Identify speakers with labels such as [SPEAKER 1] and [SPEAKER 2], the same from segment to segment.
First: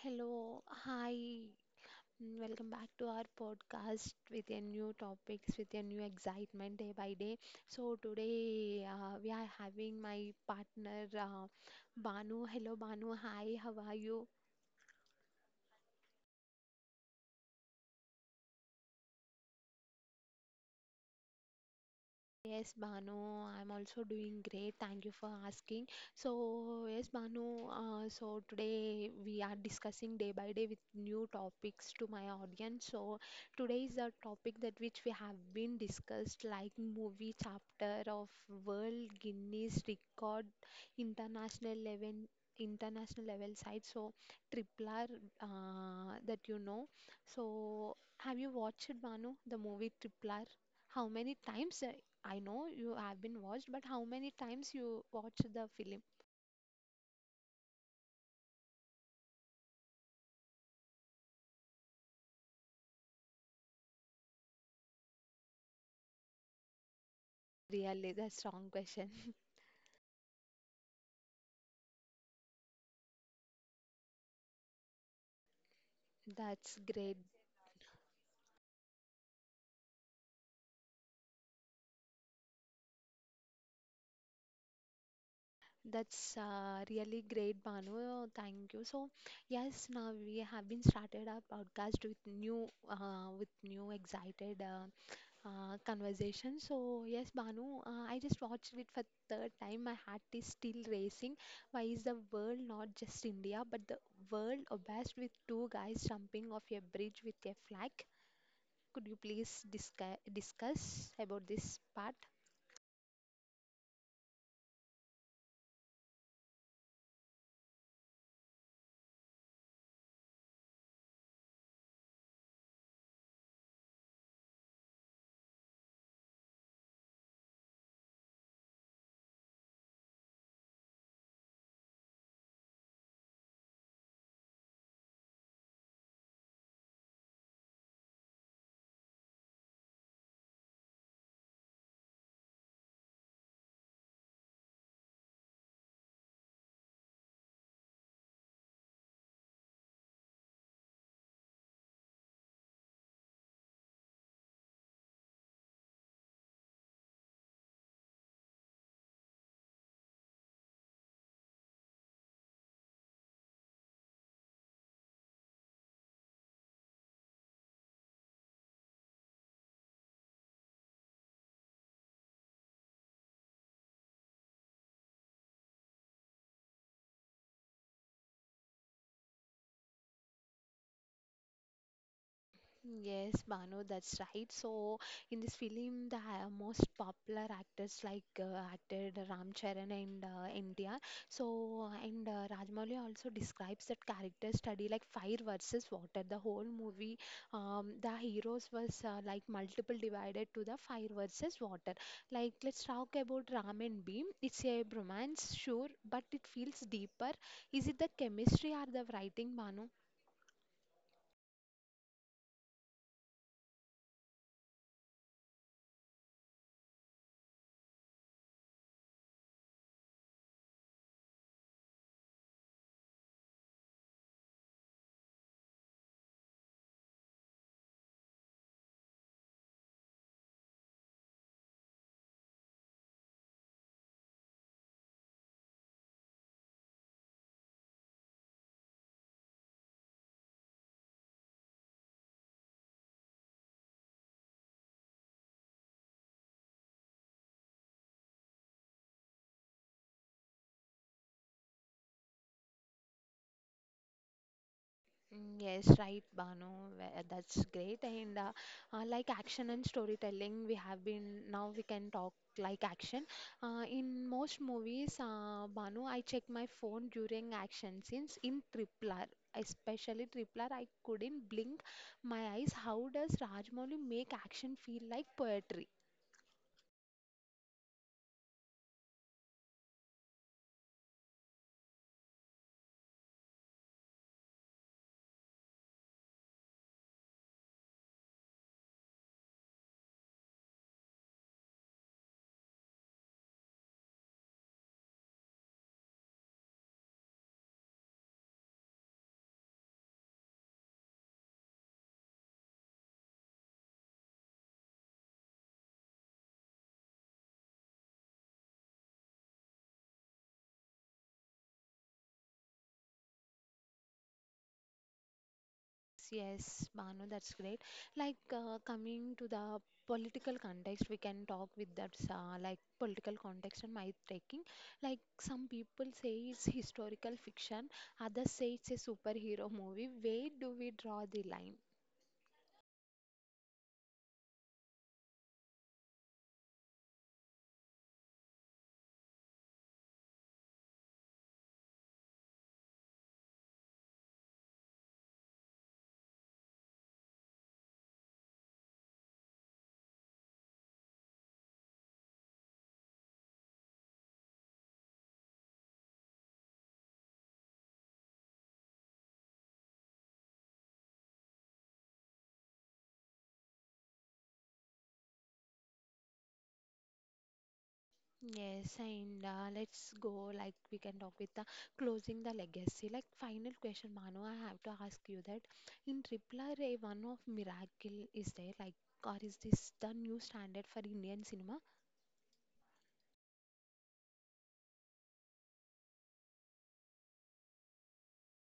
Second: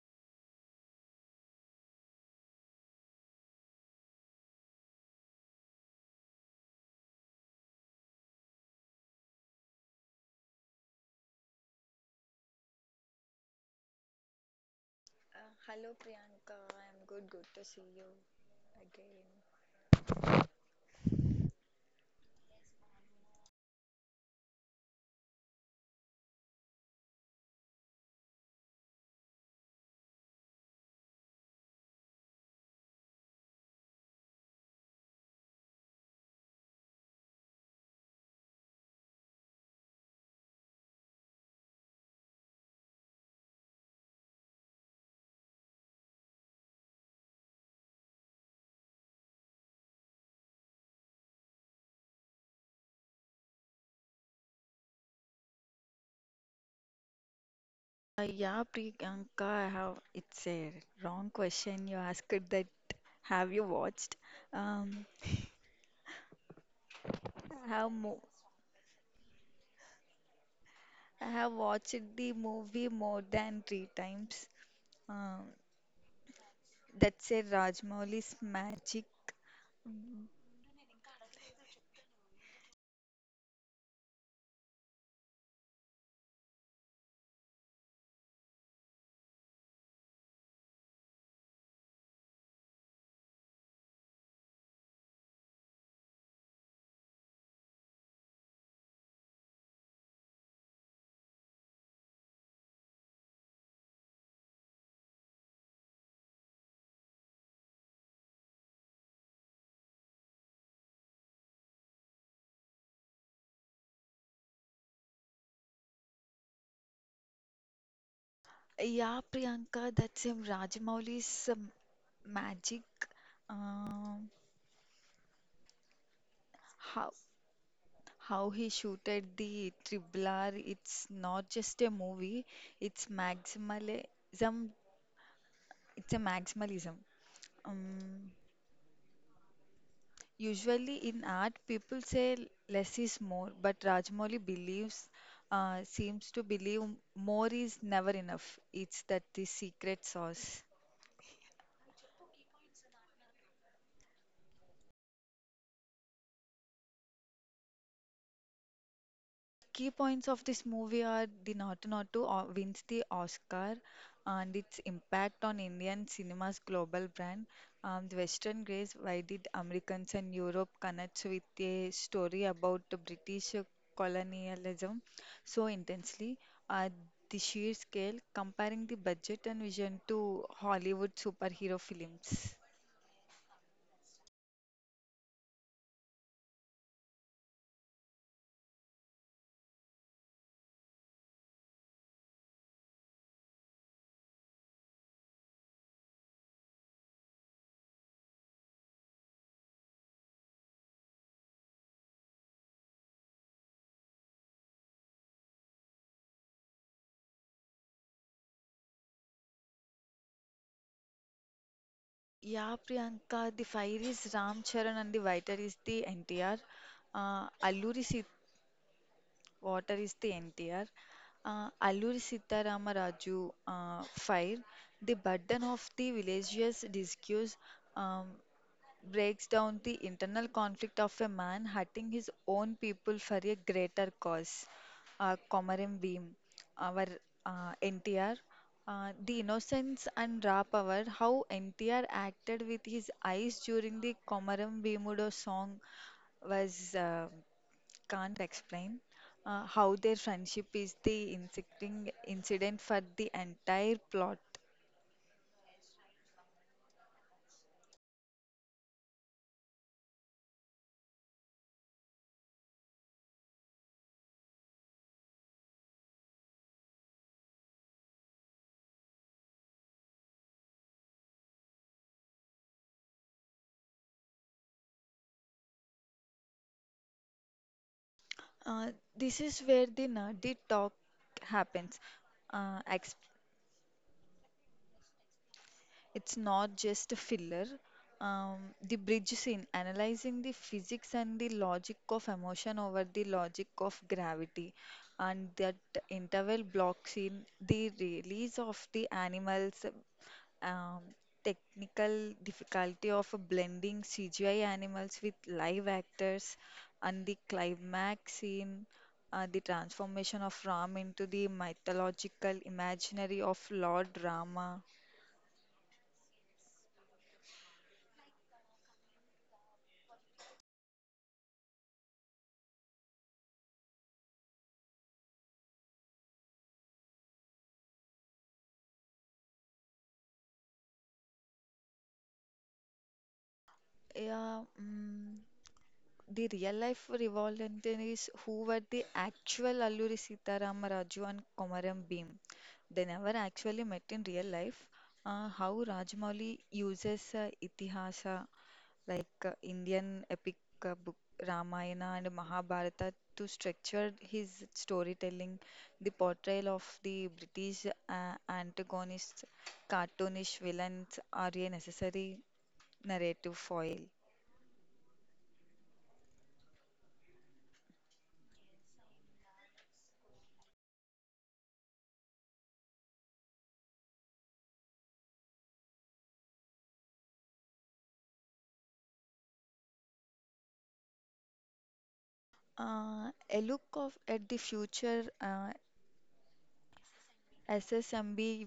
[SPEAKER 1] Hello, hi, and welcome back to our podcast with a new topics, with a new excitement day by day. So today we are having my partner Banu. Hello, Banu. Hi, how are you?
[SPEAKER 2] Hello Priyanka, I'm good. Good to see you again.
[SPEAKER 1] Yes, Banu, I'm also doing great. Thank you for asking. So, yes, Banu, so today we are discussing day by day with new topics to my audience. So, today is the topic that which we have been discussed, like movie chapter of World Guinness Record, International level international level site. So, Triple R, that. So, have you watched, Banu, the movie Triple R? How many times? I know you have been watched, but how many times you watch the film?
[SPEAKER 2] Yeah, Priyanka, I have it's a wrong question you asked that have you watched? Um, I have
[SPEAKER 1] Really,
[SPEAKER 2] mo
[SPEAKER 1] that's wrong question.
[SPEAKER 2] I have watched the movie more than three times. Um,
[SPEAKER 1] That's great.
[SPEAKER 2] that's a Rajmouli's magic.
[SPEAKER 1] That's really great, Banu. Thank you. So, yes, now we have been started our podcast with new, excited conversation. So, yes, Banu, I just watched it for third time. My heart is still racing. Why is the world, not just India, but the world obsessed with two guys jumping off a bridge with a flag? Could you please discuss about this part?
[SPEAKER 2] Yeah, Priyanka, that's a Rajmouli's magic. Um, how how he shooted the Triblar. It's not just a movie, it's maximalism. It's a maximalism. Um, usually in art, people say less is more, but Rajmoli believes, seems to believe more is never enough. It's that the secret sauce. Key points of this movie are the Naughty Naughty wins the Oscar and its impact on Indian cinema's global brand. The Western Grace, why did Americans and Europe connect with a story about the British colonialism so intensely? Uh, the sheer scale, comparing the budget and vision to Hollywood superhero films.
[SPEAKER 1] Yes, Banu, that's right. So, in this film, the most popular actors, like acted Ram Charan and NTR. So, and Rajmouli also describes that character study like fire versus water. The whole movie, the heroes was like multiple divided to the fire versus water. Like, let's talk about Ram and Beam. It's a bromance, sure, but it feels deeper. Is it the chemistry or the writing, Banu?
[SPEAKER 2] Yeah, Priyanka, the fire is Ram Charan and the writer is the NTR. Alluri Water is the NTR. Alluri Sitarama Raju fire. The burden of the villagers' discuss um, breaks down the internal conflict of a man hurting his own people for a greater cause. Komaram Bhim, our NTR, the innocence and raw power, how NTR acted with his eyes during the Komaram Bhimudo song was can't explain how their friendship is the inciting incident for the entire plot.
[SPEAKER 1] Mm, yes, right, Banu. That's great. And like action and storytelling, we have been now we can talk like action. In most movies, Banu, I check my phone during action scenes in Tripler, especially Tripler. I couldn't blink my eyes. How does Rajmouli make action feel like poetry?
[SPEAKER 2] This is where the nerdy talk happens. Uh, ex- it's not just a filler. Um, the bridge scene, analyzing the physics and the logic of emotion over the logic of gravity, and that interval block scene, the release of the animals, um, technical difficulty of blending CGI animals with live actors, and the climax scene, the transformation of Ram into the mythological imaginary of Lord Rama.
[SPEAKER 1] Yes, Banu, that's great. Like coming to the political context, we can talk with that, like political context and myth taking. Like some people say it's historical fiction, others say it's a superhero movie. Where do we draw the line?
[SPEAKER 2] Yeah, the real life revolved is who were the actual Alluri Sitaram Raju and Komaram Bhim. They never actually met in real life. How Rajamouli uses Itihasa like Indian epic book Ramayana and Mahabharata to structure his storytelling, the portrayal of the British antagonists, cartoonish villains are a necessary narrative foil.
[SPEAKER 1] Yes, and let's go. Like we can talk with the closing the legacy. Like final question, Manu, I have to ask you that in Tripler, a one of miracle is there, like, or is this the new standard for Indian cinema?
[SPEAKER 2] A look of at the future SSMB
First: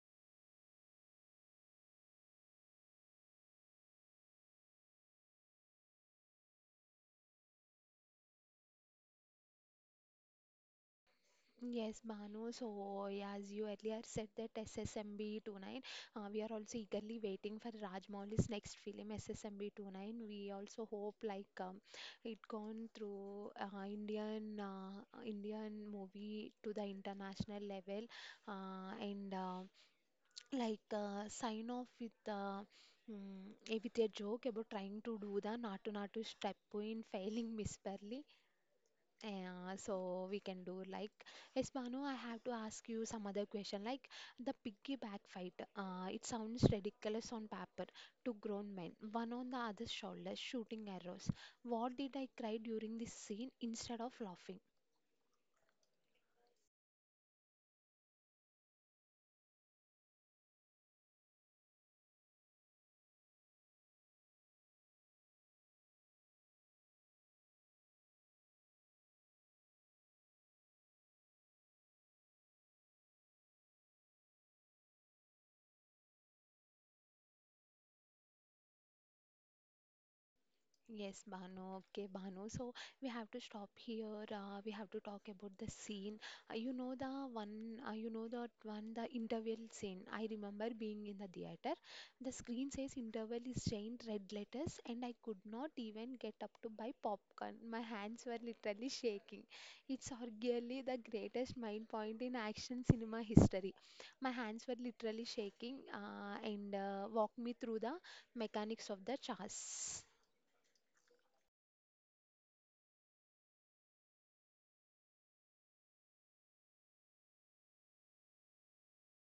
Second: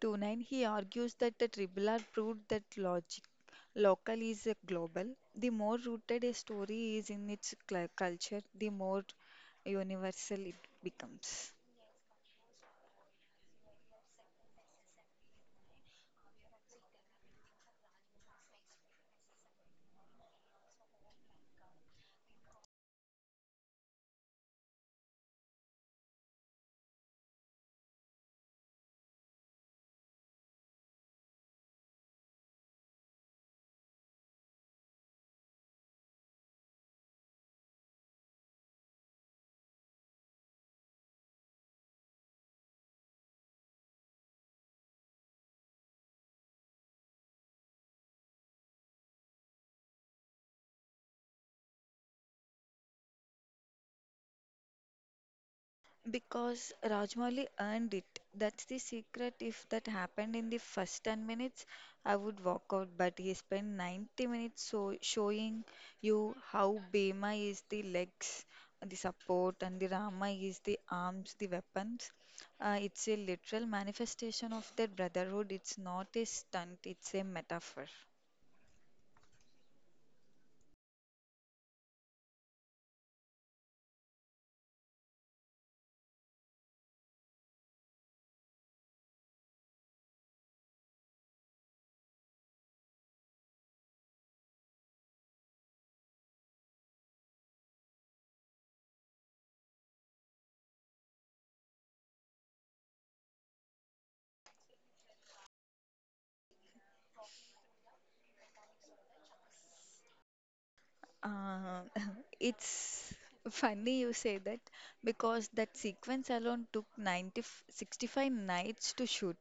[SPEAKER 2] 29, he argues that the triple R proved that logic, local is a global. The more rooted a story is in its culture, the more universal it becomes.
[SPEAKER 1] Yes, Bhanu. So, yeah, as you earlier said that SSMB 29, we are also eagerly waiting for Rajmouli's next film, SSMB 29. We also hope like it gone through Indian movie to the international level, and like sign off with a joke about trying to do the Natu Natu step in failing miserably. Yeah, so we can do, like, yes, Banu. I have to ask you some other question, like the piggyback fight. It sounds ridiculous on paper. Two grown men, one on the other's shoulder, shooting arrows. What did I cry during this scene instead of laughing?
[SPEAKER 2] Because Rajmouli earned it. That's the secret. If that happened in the first 10 minutes, I would walk out. But he spent 90 minutes so showing you how Bhima is the legs, the support, and the Rama is the arms, the weapons. It's a literal manifestation of that brotherhood. It's not a stunt, it's a metaphor.
[SPEAKER 1] Yes, Bhanu. Okay, Bhanu. So we have to stop here. We have to talk about the scene. You know the one. You know that one. The interval scene. I remember being in the theater. The screen says interval is giant red letters, and I could not even get up to buy popcorn. My hands were literally shaking. It's arguably the greatest mind point in action cinema history. My hands were literally shaking. And walk me through the mechanics of the chase.
[SPEAKER 2] Uh, it's funny you say that because that sequence alone took 90, 65 nights to shoot.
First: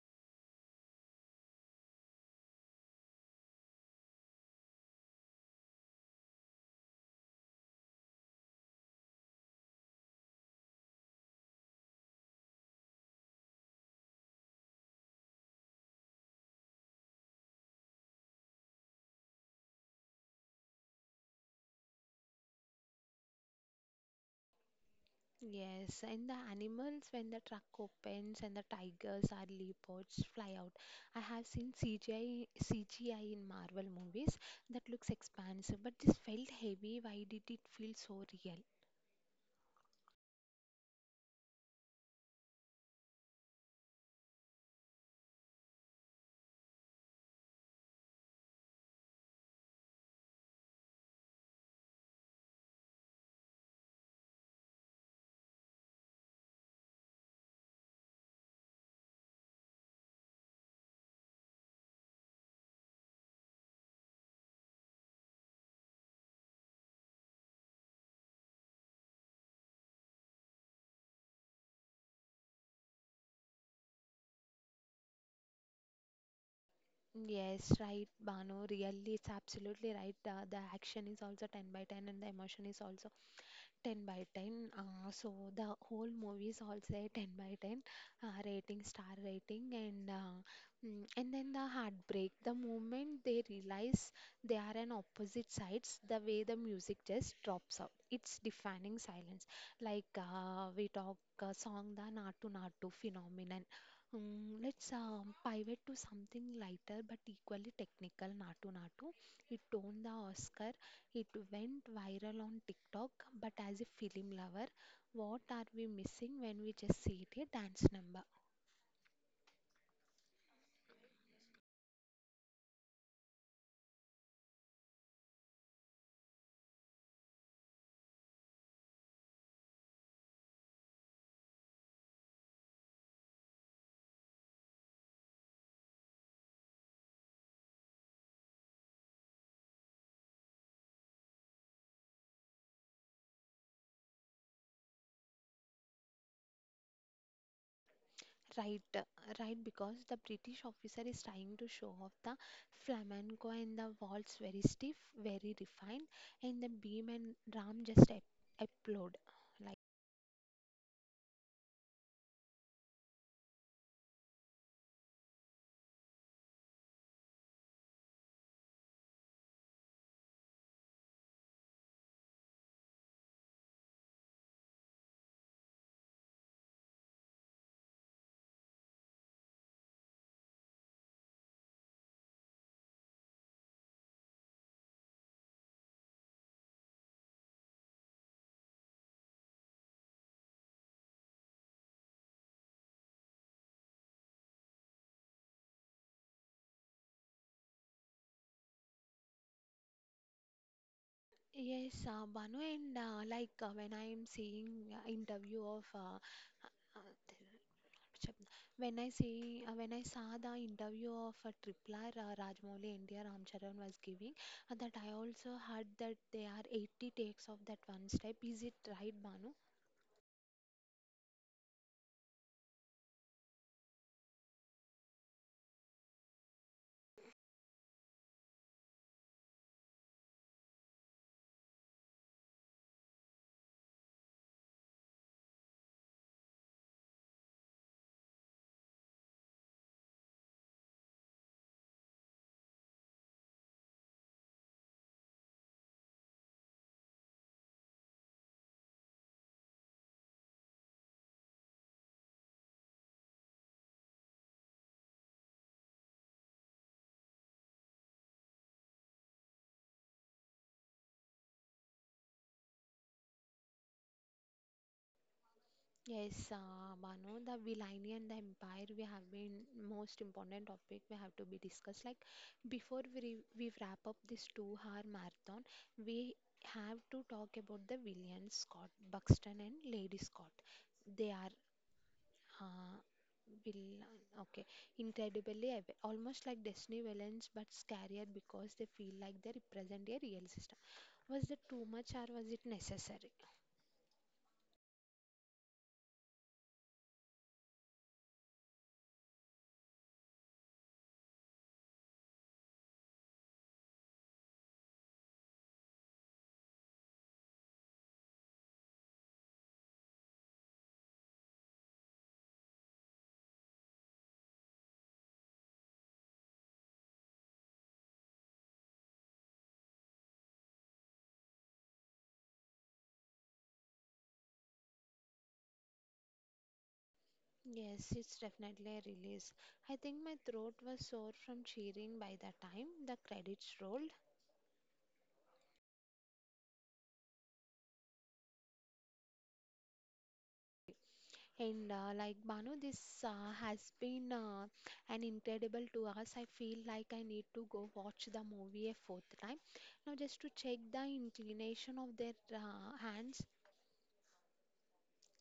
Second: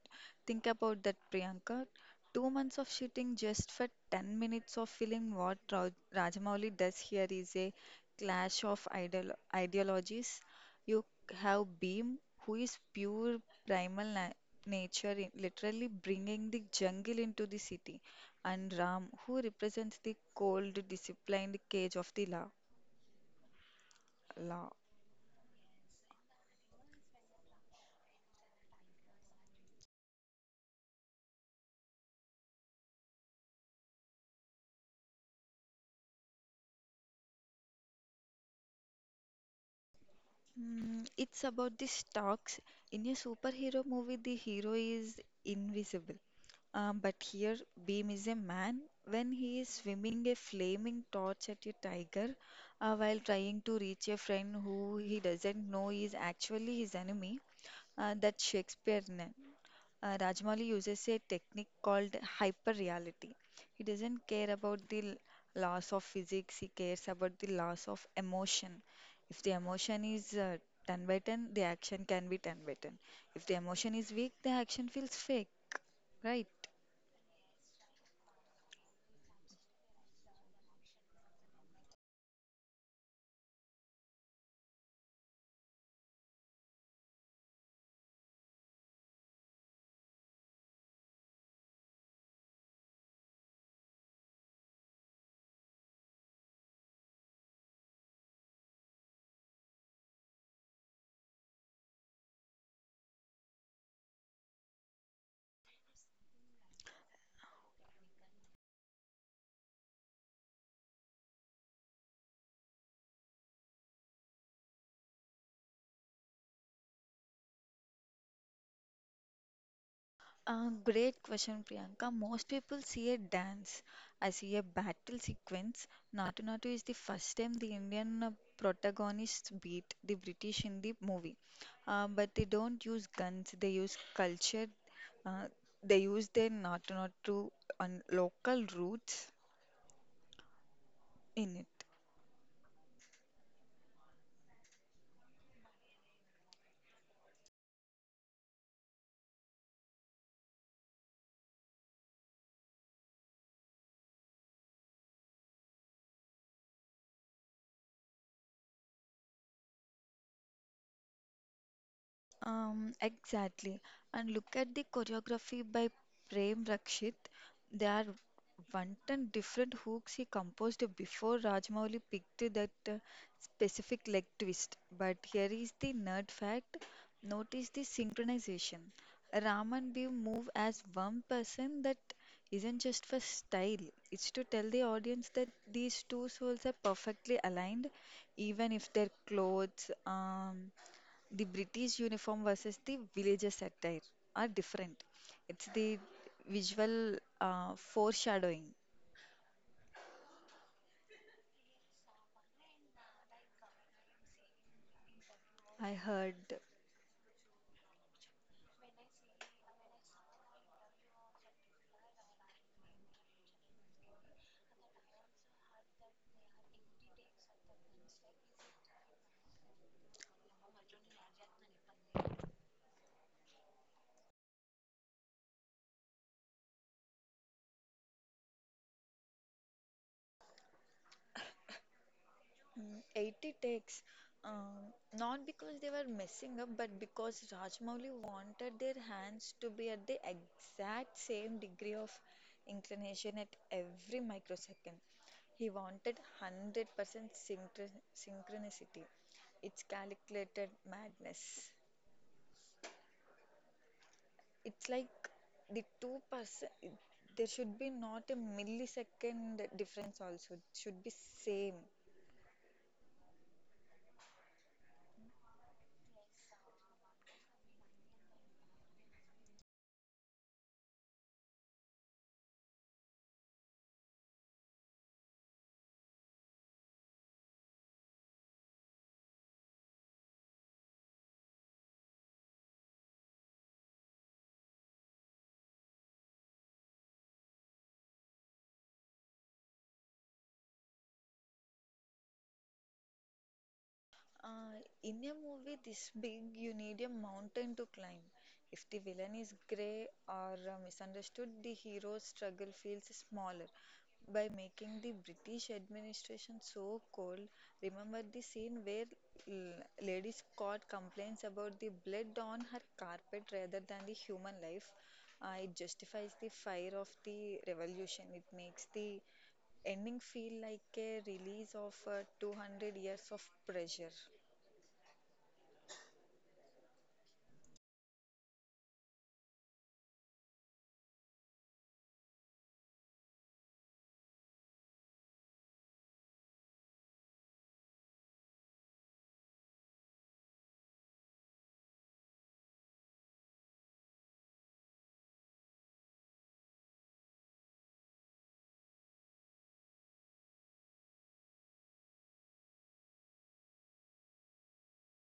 [SPEAKER 2] Think about that, Priyanka. 2 months of shooting just for 10 minutes of film. What Ra Rajamouli does here is a clash of ideologies. You have Beam, who is pure primal na nature, literally bringing the jungle into the city and Ram, who represents the cold, disciplined cage of the law.
[SPEAKER 1] Yes, and the animals, when the truck opens and the tigers or leopards fly out. I have seen CGI in Marvel movies that looks expansive, but this felt heavy. Why did it feel so real?
[SPEAKER 2] It's about the stocks. In a superhero movie, the hero is invisible. But here, Beam is a man when he is swimming a flaming torch at a tiger while trying to reach a friend who he doesn't know is actually his enemy. That Shakespearean. Rajmali uses a technique called hyperreality. He doesn't care about the loss of physics, he cares about the loss of emotion. If the emotion is 10 by 10, the action can be 10 by 10. If the emotion is weak, the action feels fake, right?
[SPEAKER 1] Yes, right, Bano. Really, it's absolutely right. The action is also 10 by 10, and the emotion is also 10 by 10. So the whole movies all say 10 by 10, rating, star rating, and then the heartbreak. The moment they realize they are on opposite sides, the way the music just drops out. It's defining silence. Like we talk, song the Natu Natu phenomenon. Let's pivot to something lighter but equally technical. Natu Natu. It won the Oscar, it went viral on TikTok, but as a film lover, what are we missing when we just see it a dance number?
[SPEAKER 2] Great question, Priyanka. Most people see a dance. I see a battle sequence. Natu Natu is the first time the Indian protagonists beat the British in the movie. But they don't use guns, they use culture. Uh, they use their Natu Natu and local roots in it.
[SPEAKER 1] Right, uh, right, because the British officer is trying to show off the flamenco and the waltz, very stiff, very refined, and the Beam and Ram just applaud. Like,
[SPEAKER 2] Exactly. And look at the choreography by Prem Rakshit. There are one ton different hooks he composed before Rajmouli picked that specific leg twist. But here is the nerd fact. Notice the synchronization. Ram and Biv move as one person that isn't just for style. It's to tell the audience that these two souls are perfectly aligned, even if their clothes, the British uniform versus the villagers' attire are different. It's the visual foreshadowing.
[SPEAKER 1] yes, Banu, and like, when I am seeing, interview of,
[SPEAKER 2] I heard
[SPEAKER 1] uh, Chap- when I saw the interview of Tripla, Rajmouli India Ramcharan was giving, that I also heard that there are 80 takes of that one step. Is it right, Banu?
[SPEAKER 2] 80 takes, not because they were messing up, but because Rajmouli wanted their hands to be at the exact same degree of inclination at every microsecond. He wanted 100% synchronicity. It's calculated madness. It's like the 2% there should be not a millisecond difference also it should be same.
[SPEAKER 1] Yes, Banu, the villainy and the empire we have been most important topic we have to be discussed. Like before we wrap up this 2-hour marathon, we have to talk about the villains Scott Buxton and Lady Scott. They are, Uh, villain. Okay. Incredibly, almost like Destiny villains, but scarier because they feel like they represent a real system. Was that too much or was it necessary?
[SPEAKER 2] Uh, in a movie this big, you need a mountain to climb. If the villain is grey or misunderstood, the hero's struggle feels smaller. By making the British administration so cold, remember the scene where Lady Scott complains about the blood on her carpet rather than the human life. It justifies the fire of the revolution. It makes the ending feel like a release of 200 years of pressure.
[SPEAKER 1] Yes, it's definitely a release. I think my throat was sore from cheering by the time the credits rolled. And like, Banu, this has been an incredible 2 hours. I feel like I need to go watch the movie a fourth time. Now, just to check the inclination of their hands,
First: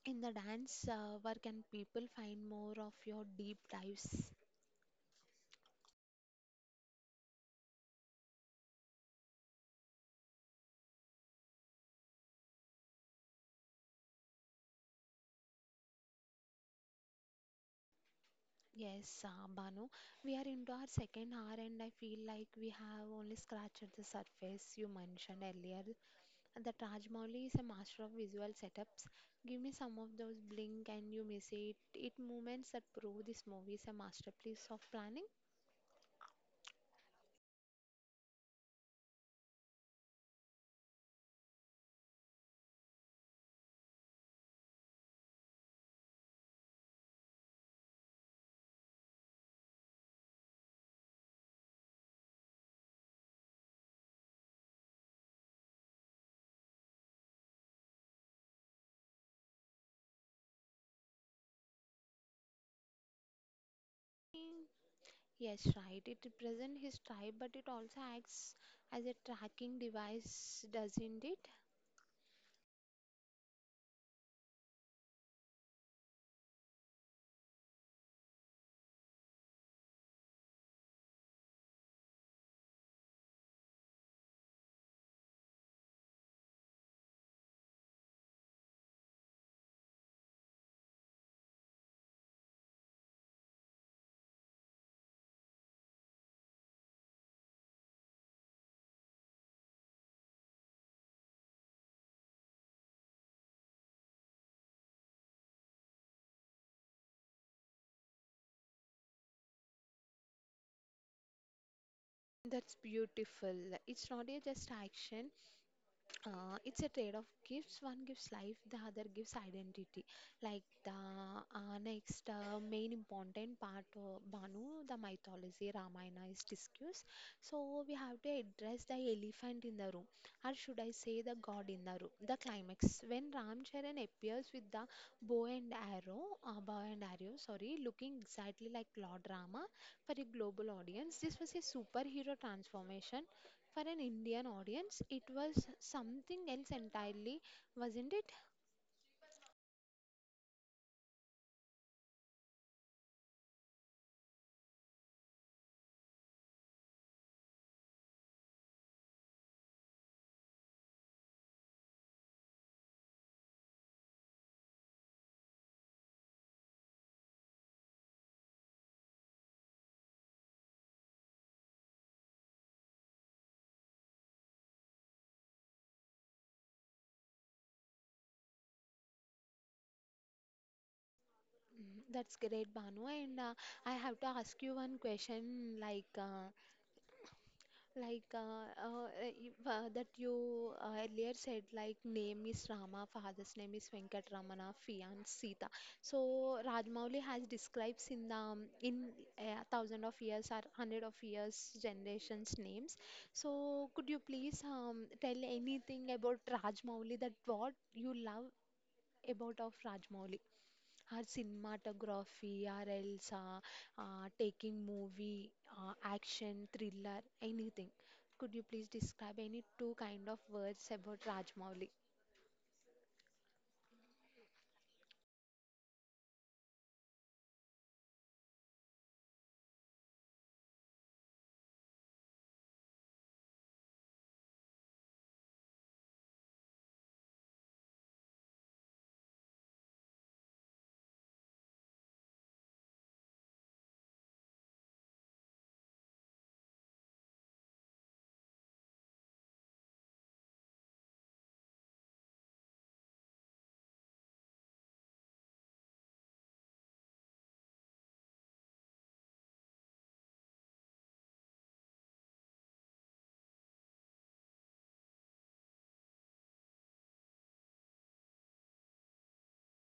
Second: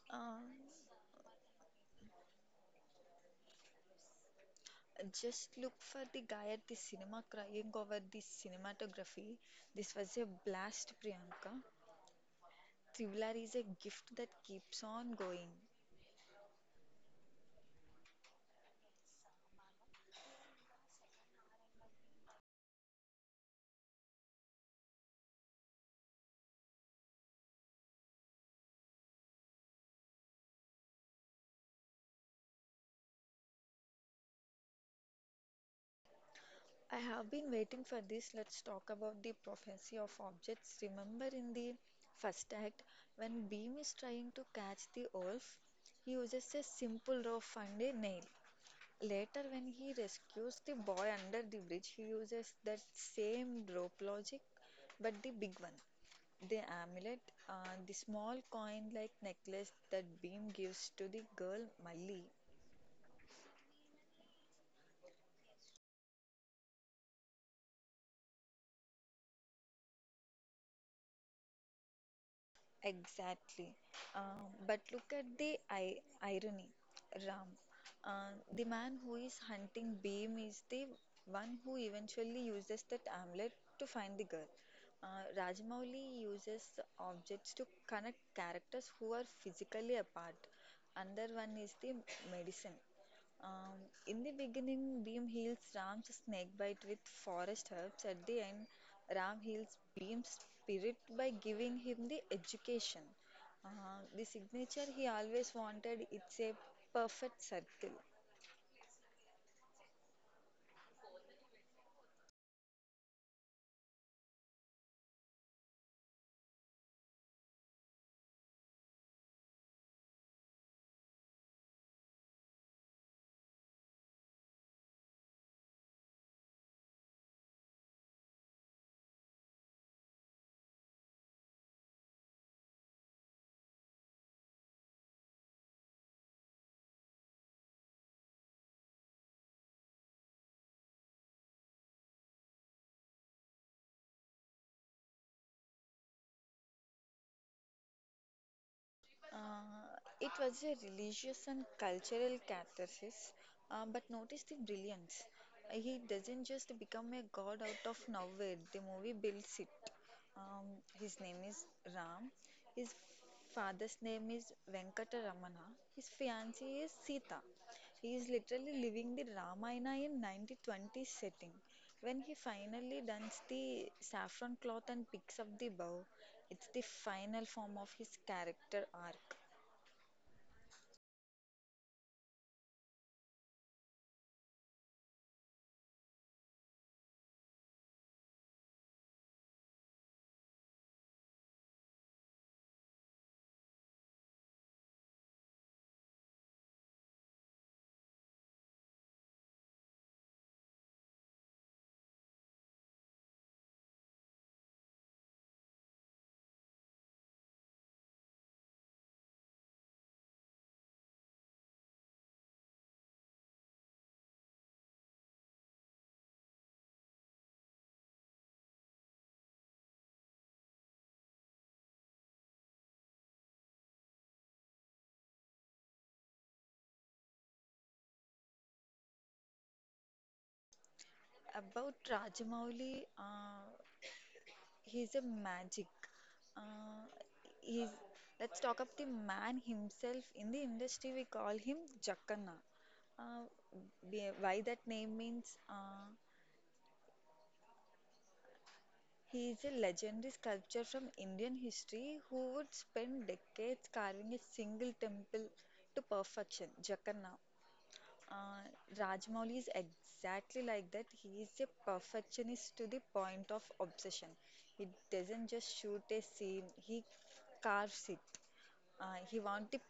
[SPEAKER 1] in the
[SPEAKER 2] Um,
[SPEAKER 1] dance, where can people find more of your deep dives?
[SPEAKER 2] just look for the guy at the cinema crying over the cinematography. This was a blast, Priyanka. Thriller is a gift that keeps on going.
[SPEAKER 1] Yes, Banu, we are into our second hour, and I feel like we have only scratched at the surface you mentioned earlier. The Rajmouli is a master of visual setups. Give me some of those blink and you miss it. It moments that prove this movie is a masterpiece of planning.
[SPEAKER 2] I have been waiting for this. Let's talk about the prophecy of objects. Remember in the first act, when Beam is trying to catch the wolf, he uses a simple rope and a nail. Later, when he rescues the boy under the bridge, he uses that same rope logic, but the big one. The amulet, uh, the small coin like necklace that Beam gives to the girl Malli.
[SPEAKER 1] Mm, yes, right. It represents his tribe, but it also acts as a tracking device, doesn't it?
[SPEAKER 2] Exactly. But look at the I irony, Ram. The man who is hunting Beam is the one who eventually uses that amulet to find the girl. Rajamouli uses objects to connect characters who are physically apart. Another one is the medicine. Um, in the beginning, Bhim heals Ram's snakebite with forest herbs. At the end, Ram heals Bhim's spirit by giving him the education. The signature he always wanted, it's a perfect circle.
[SPEAKER 1] That's beautiful. It's not a just action, it's a trade-off, gifts one gives life, the other gives identity, like the next main important part, Banu, the mythology Ramayana is discussed. So we have to address the elephant in the room, or should I say the god in the room, the climax when Ram Charan appears with the bow and arrow, sorry, looking exactly like Lord Rama. For a global audience this was a superhero transformation, for an Indian audience, it was something else entirely, wasn't it?
[SPEAKER 2] Uh, it was a religious and cultural catharsis, but notice the brilliance. He doesn't just become a god out of nowhere, the movie builds it. Um, his name is Ram. His father's name is Venkataramana. His fiancee is Sita. He is literally living the Ramayana in 1920s setting. When he finally dons the saffron cloth and picks up the bow, it's the final form of his character arc.
[SPEAKER 1] Mm, that's great, Banu. And I have to ask you one question, like, Like uh, uh, if, that you, earlier said, like, name is Rama, father's name is Venkatramana, fiance Sita. So Rajmouli has describes in thousand of years or hundred of years generations names. So could you please tell anything about Rajmouli, that what you love about of Rajmouli? Her cinematography, her Elsa, taking movie, action, thriller, anything. Could you please describe any two kind of words about Rajmouli?
[SPEAKER 2] About Rajamouli, he's a magic. Uh, he's, let's talk about the man himself. In the industry, we call him Jackana. Uh, why that name means he is a legendary sculptor from Indian history who would spend decades carving a single temple to perfection, Jagannath. Uh, Rajmouli is exactly like that. He is a perfectionist to the point of obsession. He doesn't just shoot a scene, he carves it. He wants the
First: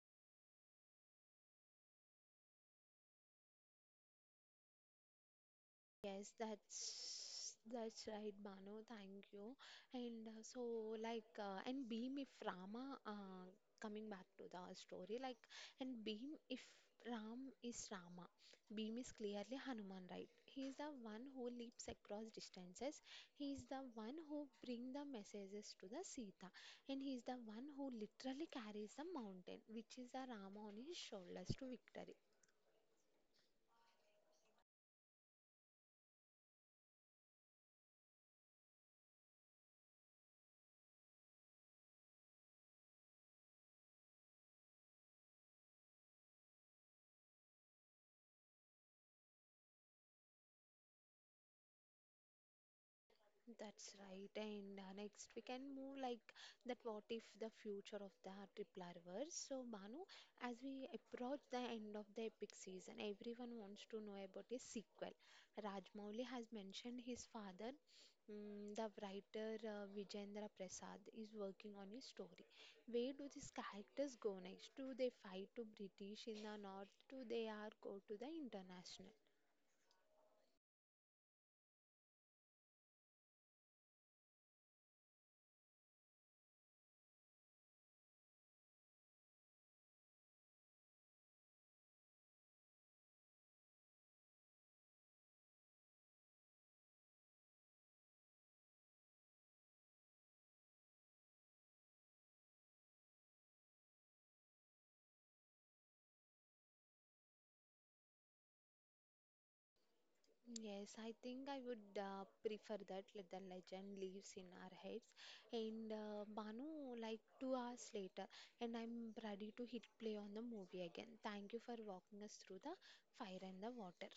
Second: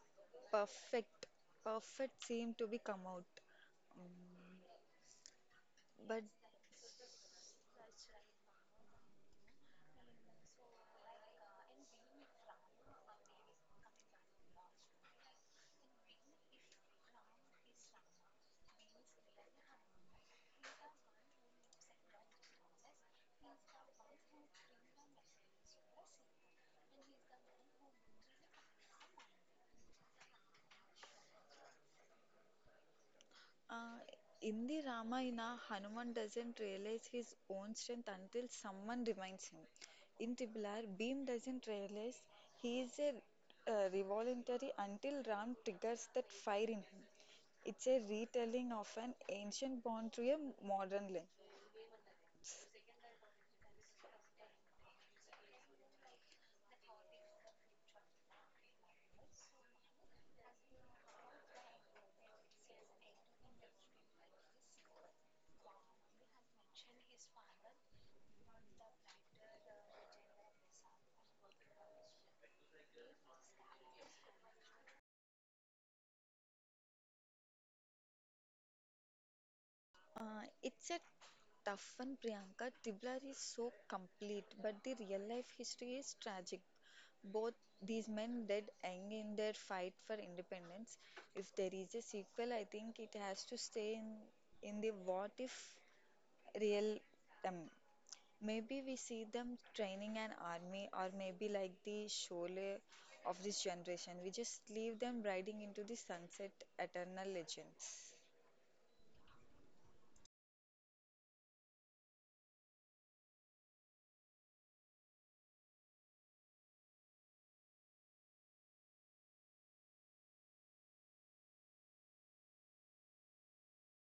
[SPEAKER 2] perfect, perfect scene to be come out. But
[SPEAKER 1] Yes, that's right, Bano. Thank you. And and Beam if Rama, coming back to the story, like, and Beam if Ram is Rama, Beam is clearly Hanuman, right? He is the one who leaps across distances. He is the one who bring the messages to the Sita, and he is the one who literally carries the mountain, which is the Rama on his shoulders to victory.
[SPEAKER 2] Uh, in the Ramayana, Hanuman doesn't realize his own strength until someone reminds him. In Tibular, Bhim doesn't realize he is a revolutionary until Ram triggers that fire in him. It's a retelling of an ancient bond through a modern lens.
[SPEAKER 1] That's right. And next we can move, like that, what if the future of the triple reverse. So, Banu, as we approach the end of the epic season, everyone wants to know about a sequel. Rajmouli has mentioned his father, the writer, Vijendra Prasad, is working on his story. Where do these characters go next? Do they fight to British in the north? Do they are go to the international?
[SPEAKER 2] It's a tough one, Priyanka. Tiblar is so complete, but the real life history is tragic. Both these men died young in their fight for independence. If there is a sequel, I think it has to stay in, the what if real them. Maybe we see them training an army, or maybe like the Sholay of this generation. We just leave them riding into the sunset, eternal legends.
[SPEAKER 1] Yes, I think I would prefer that, let the legend lives in our heads. And Banu, like, 2 hours later, and I'm ready to hit play on the movie again. Thank you for walking us through the fire and the water.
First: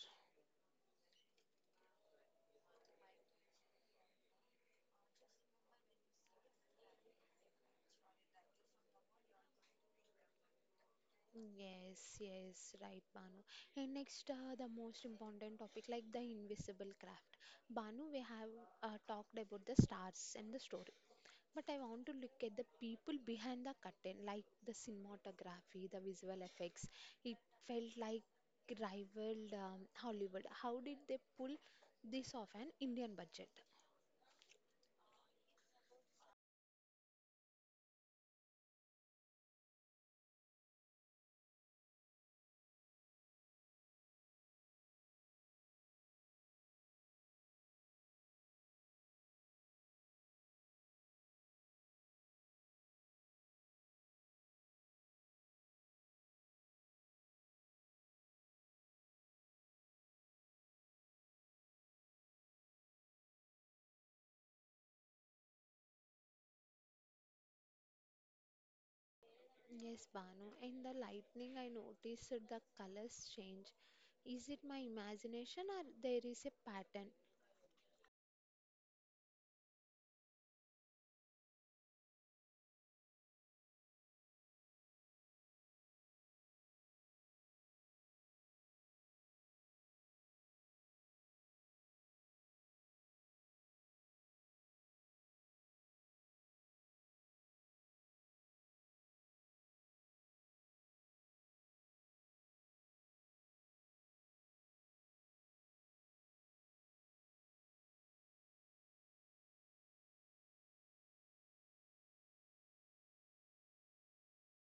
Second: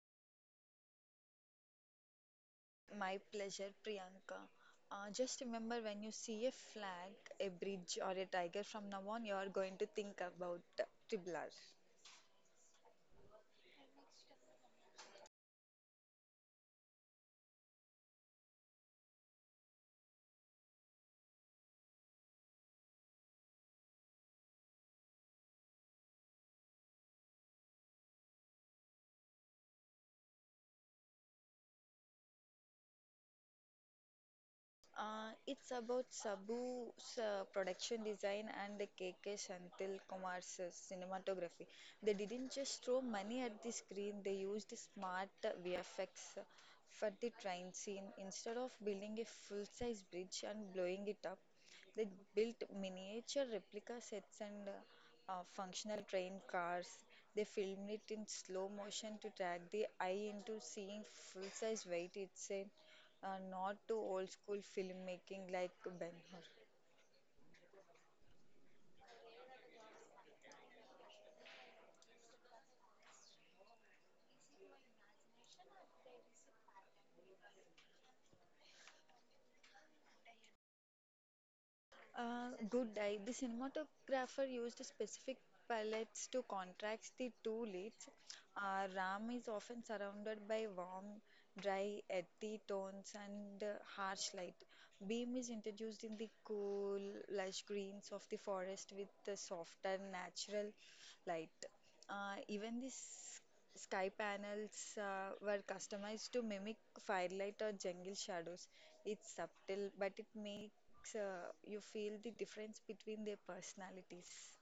[SPEAKER 2] My pleasure, Priyanka. Just remember when you see a flag, a bridge, or a tiger from now on, you are going to think about Triblar.
[SPEAKER 1] Yes, yes, right, Banu. And next, the most important topic, like the invisible craft. Banu, we have talked about the stars and the story, but I want to look at the people behind the curtain, like the cinematography, the visual effects. It felt like rivaled Hollywood. How did they pull this off an Indian budget?
[SPEAKER 2] It's about Sabu's production design and KK Shantil Kumar's cinematography. They didn't just throw money at the screen, they used smart VFX for the train scene. Instead of building a full size bridge and blowing it up, they built miniature replica sets and functional train cars. They filmed it in slow motion to drag the eye into seeing full size weight. It's a not to old school filmmaking like Ben Hur.
[SPEAKER 1] Yes, Banu. In the lightning, I noticed the colors change. Is it my imagination or there is a pattern?
[SPEAKER 2] Good eye. The cinematographer used specific palettes to contrast the two leads. Ram is often surrounded by warm, dry, earthy tones and harsh light. Beam is introduced in the cool, lush greens of the forest with the softer, natural light. Even the sky panels were customized to mimic firelight or jungle shadows. It's subtle, but it makes you feel the difference between their personalities.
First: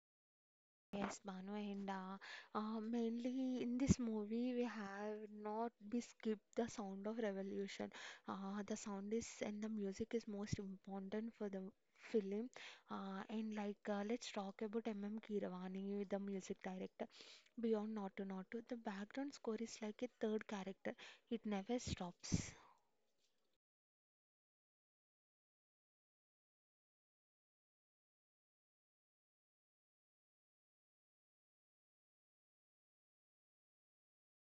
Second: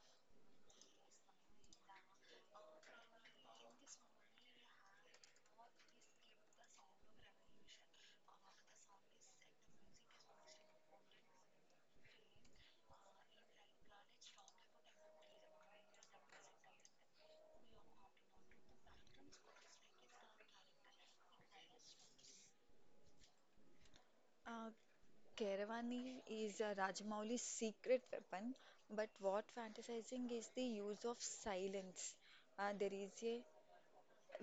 [SPEAKER 1] Yes, Banu, and mainly in this movie we have not be skipped the sound of revolution. The sound is and the music is most important for the film. And like, let's talk about M.M. Keeravani, the music director. Beyond Naughty Naughty, the background score is like a third character. It never stops.
[SPEAKER 2] Uh, Keravani is Rajamouli's secret weapon, but what fantasizing is the use of silence. There is a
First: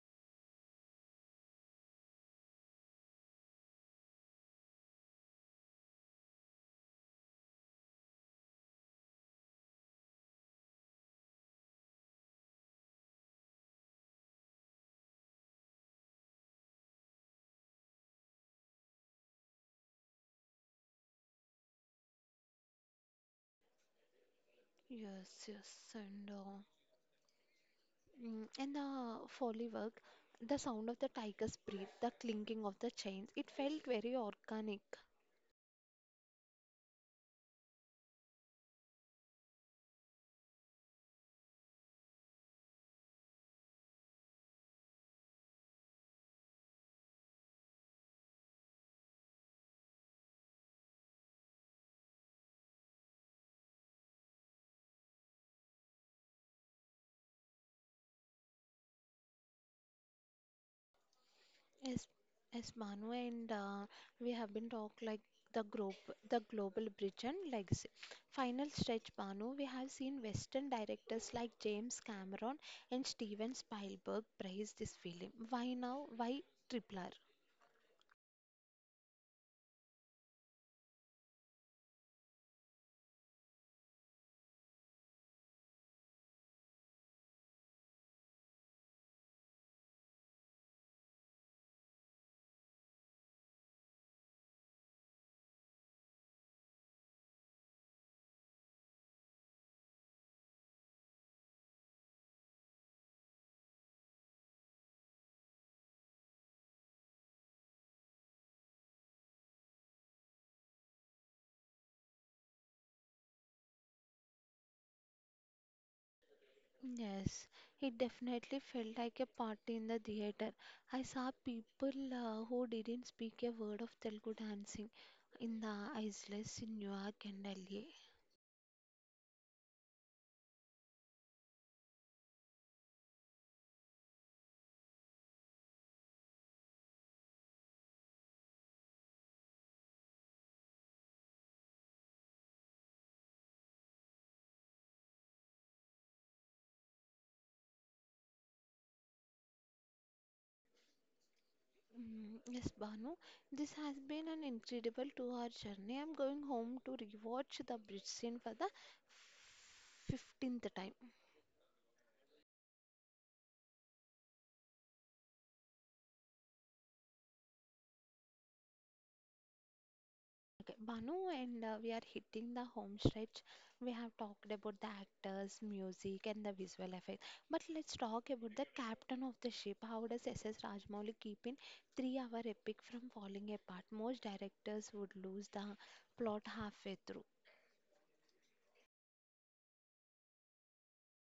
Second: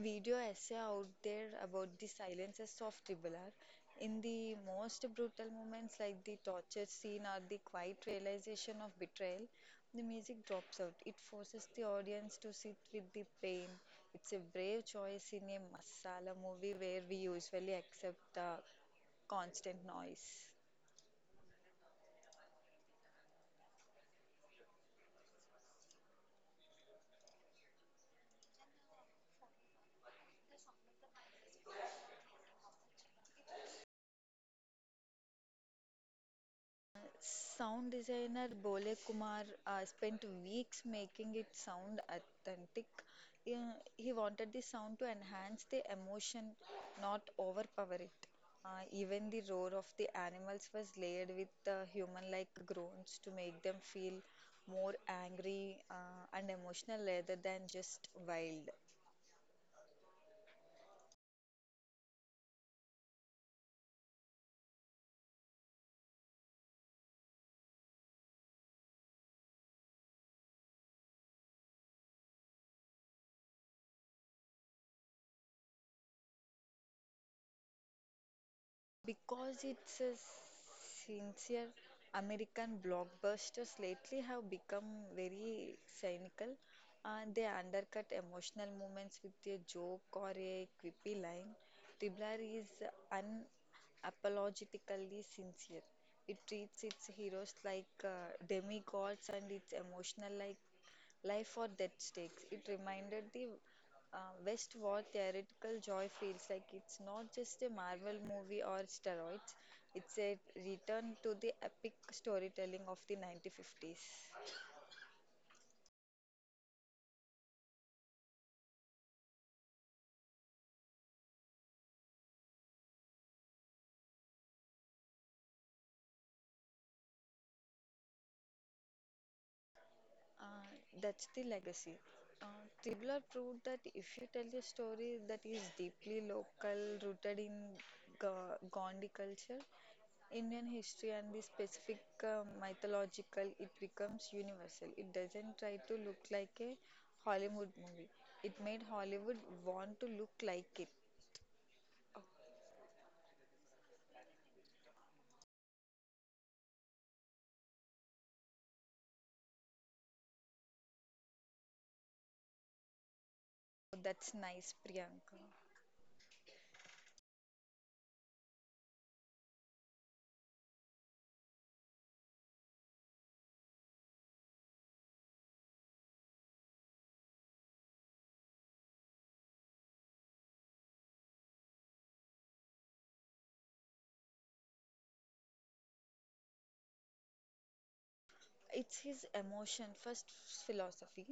[SPEAKER 2] video essay out there about the silences of Triple R. In the most brutal moments, like the torture scene or the quiet realization of betrayal, the music drops out. It forces the audience to sit with the pain. It's a brave choice in a masala movie where we usually accept the constant noise.
[SPEAKER 1] Yes, yes, and in the Foley work, the sound of the tiger's breath, the clinking of the chains, it felt very organic.
[SPEAKER 2] Sound designer Bole Kumar spent weeks making it sound authentic. He wanted the sound to enhance the emotion, not overpower it. Even the roar of the animals was layered with human-like groans to make them feel more angry and emotional rather than just wild.
[SPEAKER 1] Yes, yes, Manu, and we have been talk, like, the group, the global bridge and legacy. Final stretch, Manu, we have seen Western directors like James Cameron and Steven Spielberg praise this film. Why now? Why Triple.
[SPEAKER 2] Because it's a sincere. American blockbusters lately have become very cynical and they undercut emotional moments with a joke or a quippy line. Dribbler is unapologetically sincere. It treats its heroes like demigods and its emotional like life or death stakes. It reminded the West War theoretical joy feels like it's not just a Marvel movie or steroids, it's a return to the epic storytelling of the 1950s.
[SPEAKER 1] Yes, it definitely felt like a party in the theater. I saw people who didn't speak a word of Telugu dancing in the isles in New York and Delhi.
[SPEAKER 2] Uh, that's the legacy. Tribler proved that if you tell a story that is deeply local, rooted in Gondi culture, Indian history and the specific mythological, it becomes universal. It doesn't try to look like a Hollywood movie. It made Hollywood want to look like it.
[SPEAKER 1] Yes, Banu, this has been an incredible 2-hour journey. I'm going home to rewatch the bridge scene for the 15th time.
[SPEAKER 2] Oh, that's nice, Priyanka.
[SPEAKER 1] Okay, Banu, and we are hitting the home stretch. We have talked about the actors, music, and the visual effects. But let's talk about the captain of the ship. How does SS Rajmouli keep in 3-hour epic from falling apart? Most directors would lose the plot halfway through.
[SPEAKER 2] It's his emotion first philosophy.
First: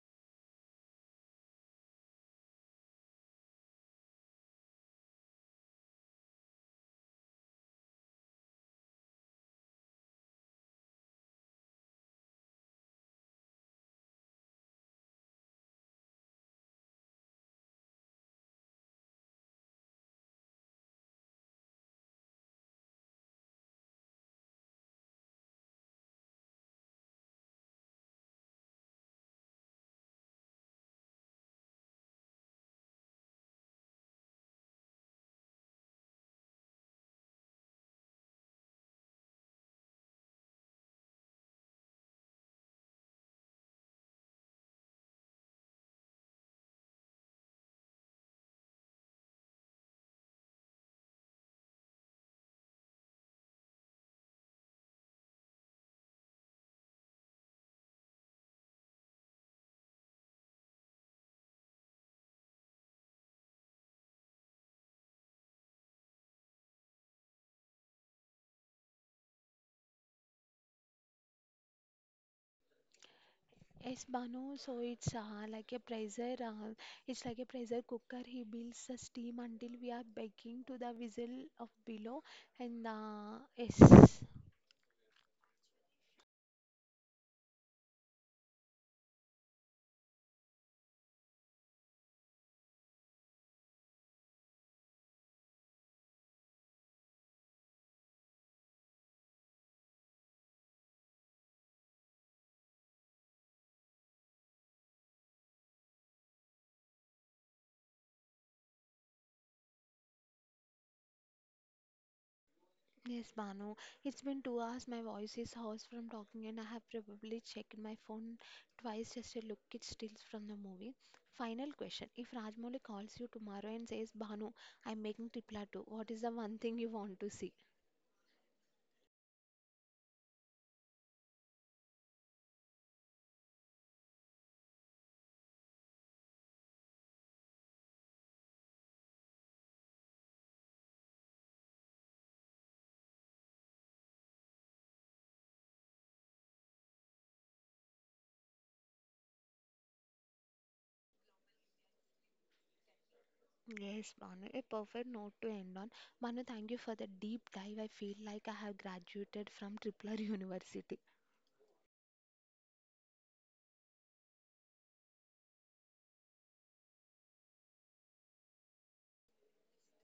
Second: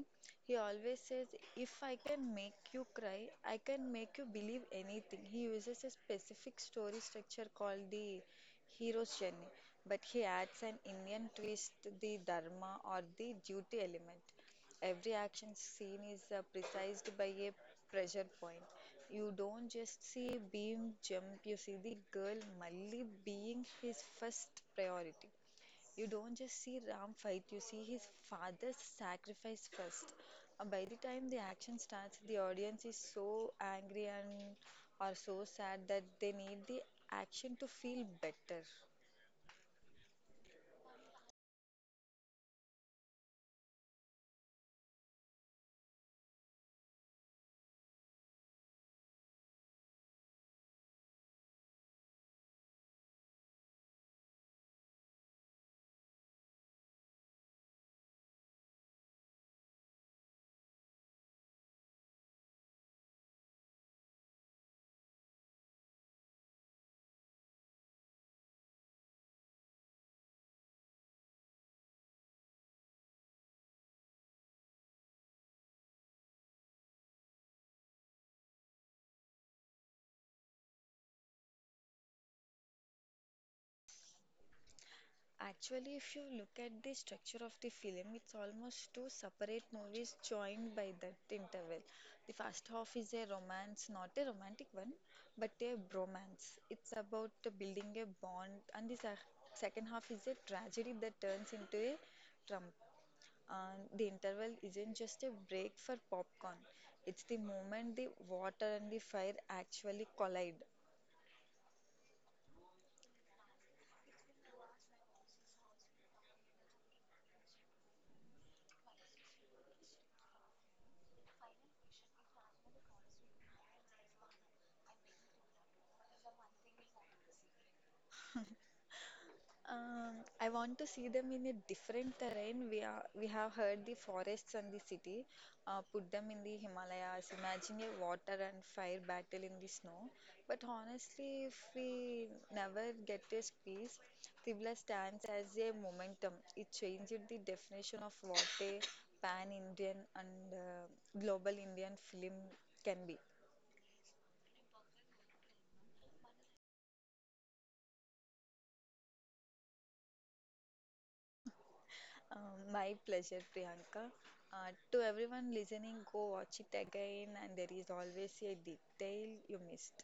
[SPEAKER 2] He always says, "If I can make you cry, I can make you believe anything." He uses a specific story structure called the hero's journey, but he adds an Indian twist, the dharma or the duty element. Every action scene is precised by a pressure point. You don't just see Beam jump, you see the girl Mali being his first priority. You don't just see Ram fight, you see his father's sacrifice first. By the time the action starts, the audience is so angry and are so sad that they need the action to feel better.
[SPEAKER 1] Yes, Banu, so it's it's like a pressure cooker. He builds the steam until we are begging to the whistle of below. And yes.
[SPEAKER 2] Actually, if you look at the structure of the film, it's almost two separate movies joined by that interval. The first half is a romance, not a romantic one, but a bromance. It's about building a bond, and the second half is a tragedy that turns into a trump. And the interval isn't just a break for popcorn, it's the moment the water and the fire actually collide.
[SPEAKER 1] Yes, Banu. It's been 2 hours. My voice is hoarse from talking, and I have probably checked my phone twice just to look at stills from the movie. Final question: if Rajmouli calls you tomorrow and says, "Banu, I'm making Tripla 2," what is the one thing you want to see?
[SPEAKER 2] Um, I want to see them in a different terrain. We have heard the forests and the city. Put them in the Himalayas. Imagine a water and fire battle in the snow. But honestly, if we never get this peace, Tibla stands as a momentum. It changed the definition of what a pan-Indian and global Indian film can be.
[SPEAKER 1] Yes, Banu. A perfect note to end on. Banu, thank you for the deep dive. I feel like I have graduated from Tripler University.
[SPEAKER 2] My pleasure, Priyanka. To everyone listening, go watch it again, and there is always a detail you missed.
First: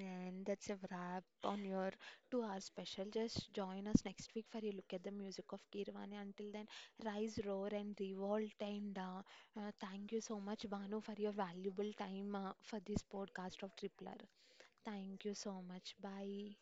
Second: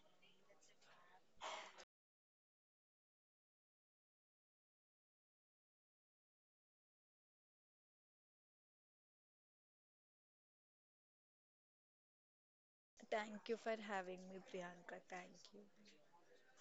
[SPEAKER 1] And that's a wrap on your 2-hour special. Just join us next week for a look at the music of Kirvani. Until then, rise, roar, and revolt. And thank you so much, Banu, for your valuable time, for this
[SPEAKER 2] Thank you
[SPEAKER 1] podcast
[SPEAKER 2] for
[SPEAKER 1] of Tripler.
[SPEAKER 2] having me, Priyanka.
[SPEAKER 1] Thank you
[SPEAKER 2] Thank you.
[SPEAKER 1] so much. Bye.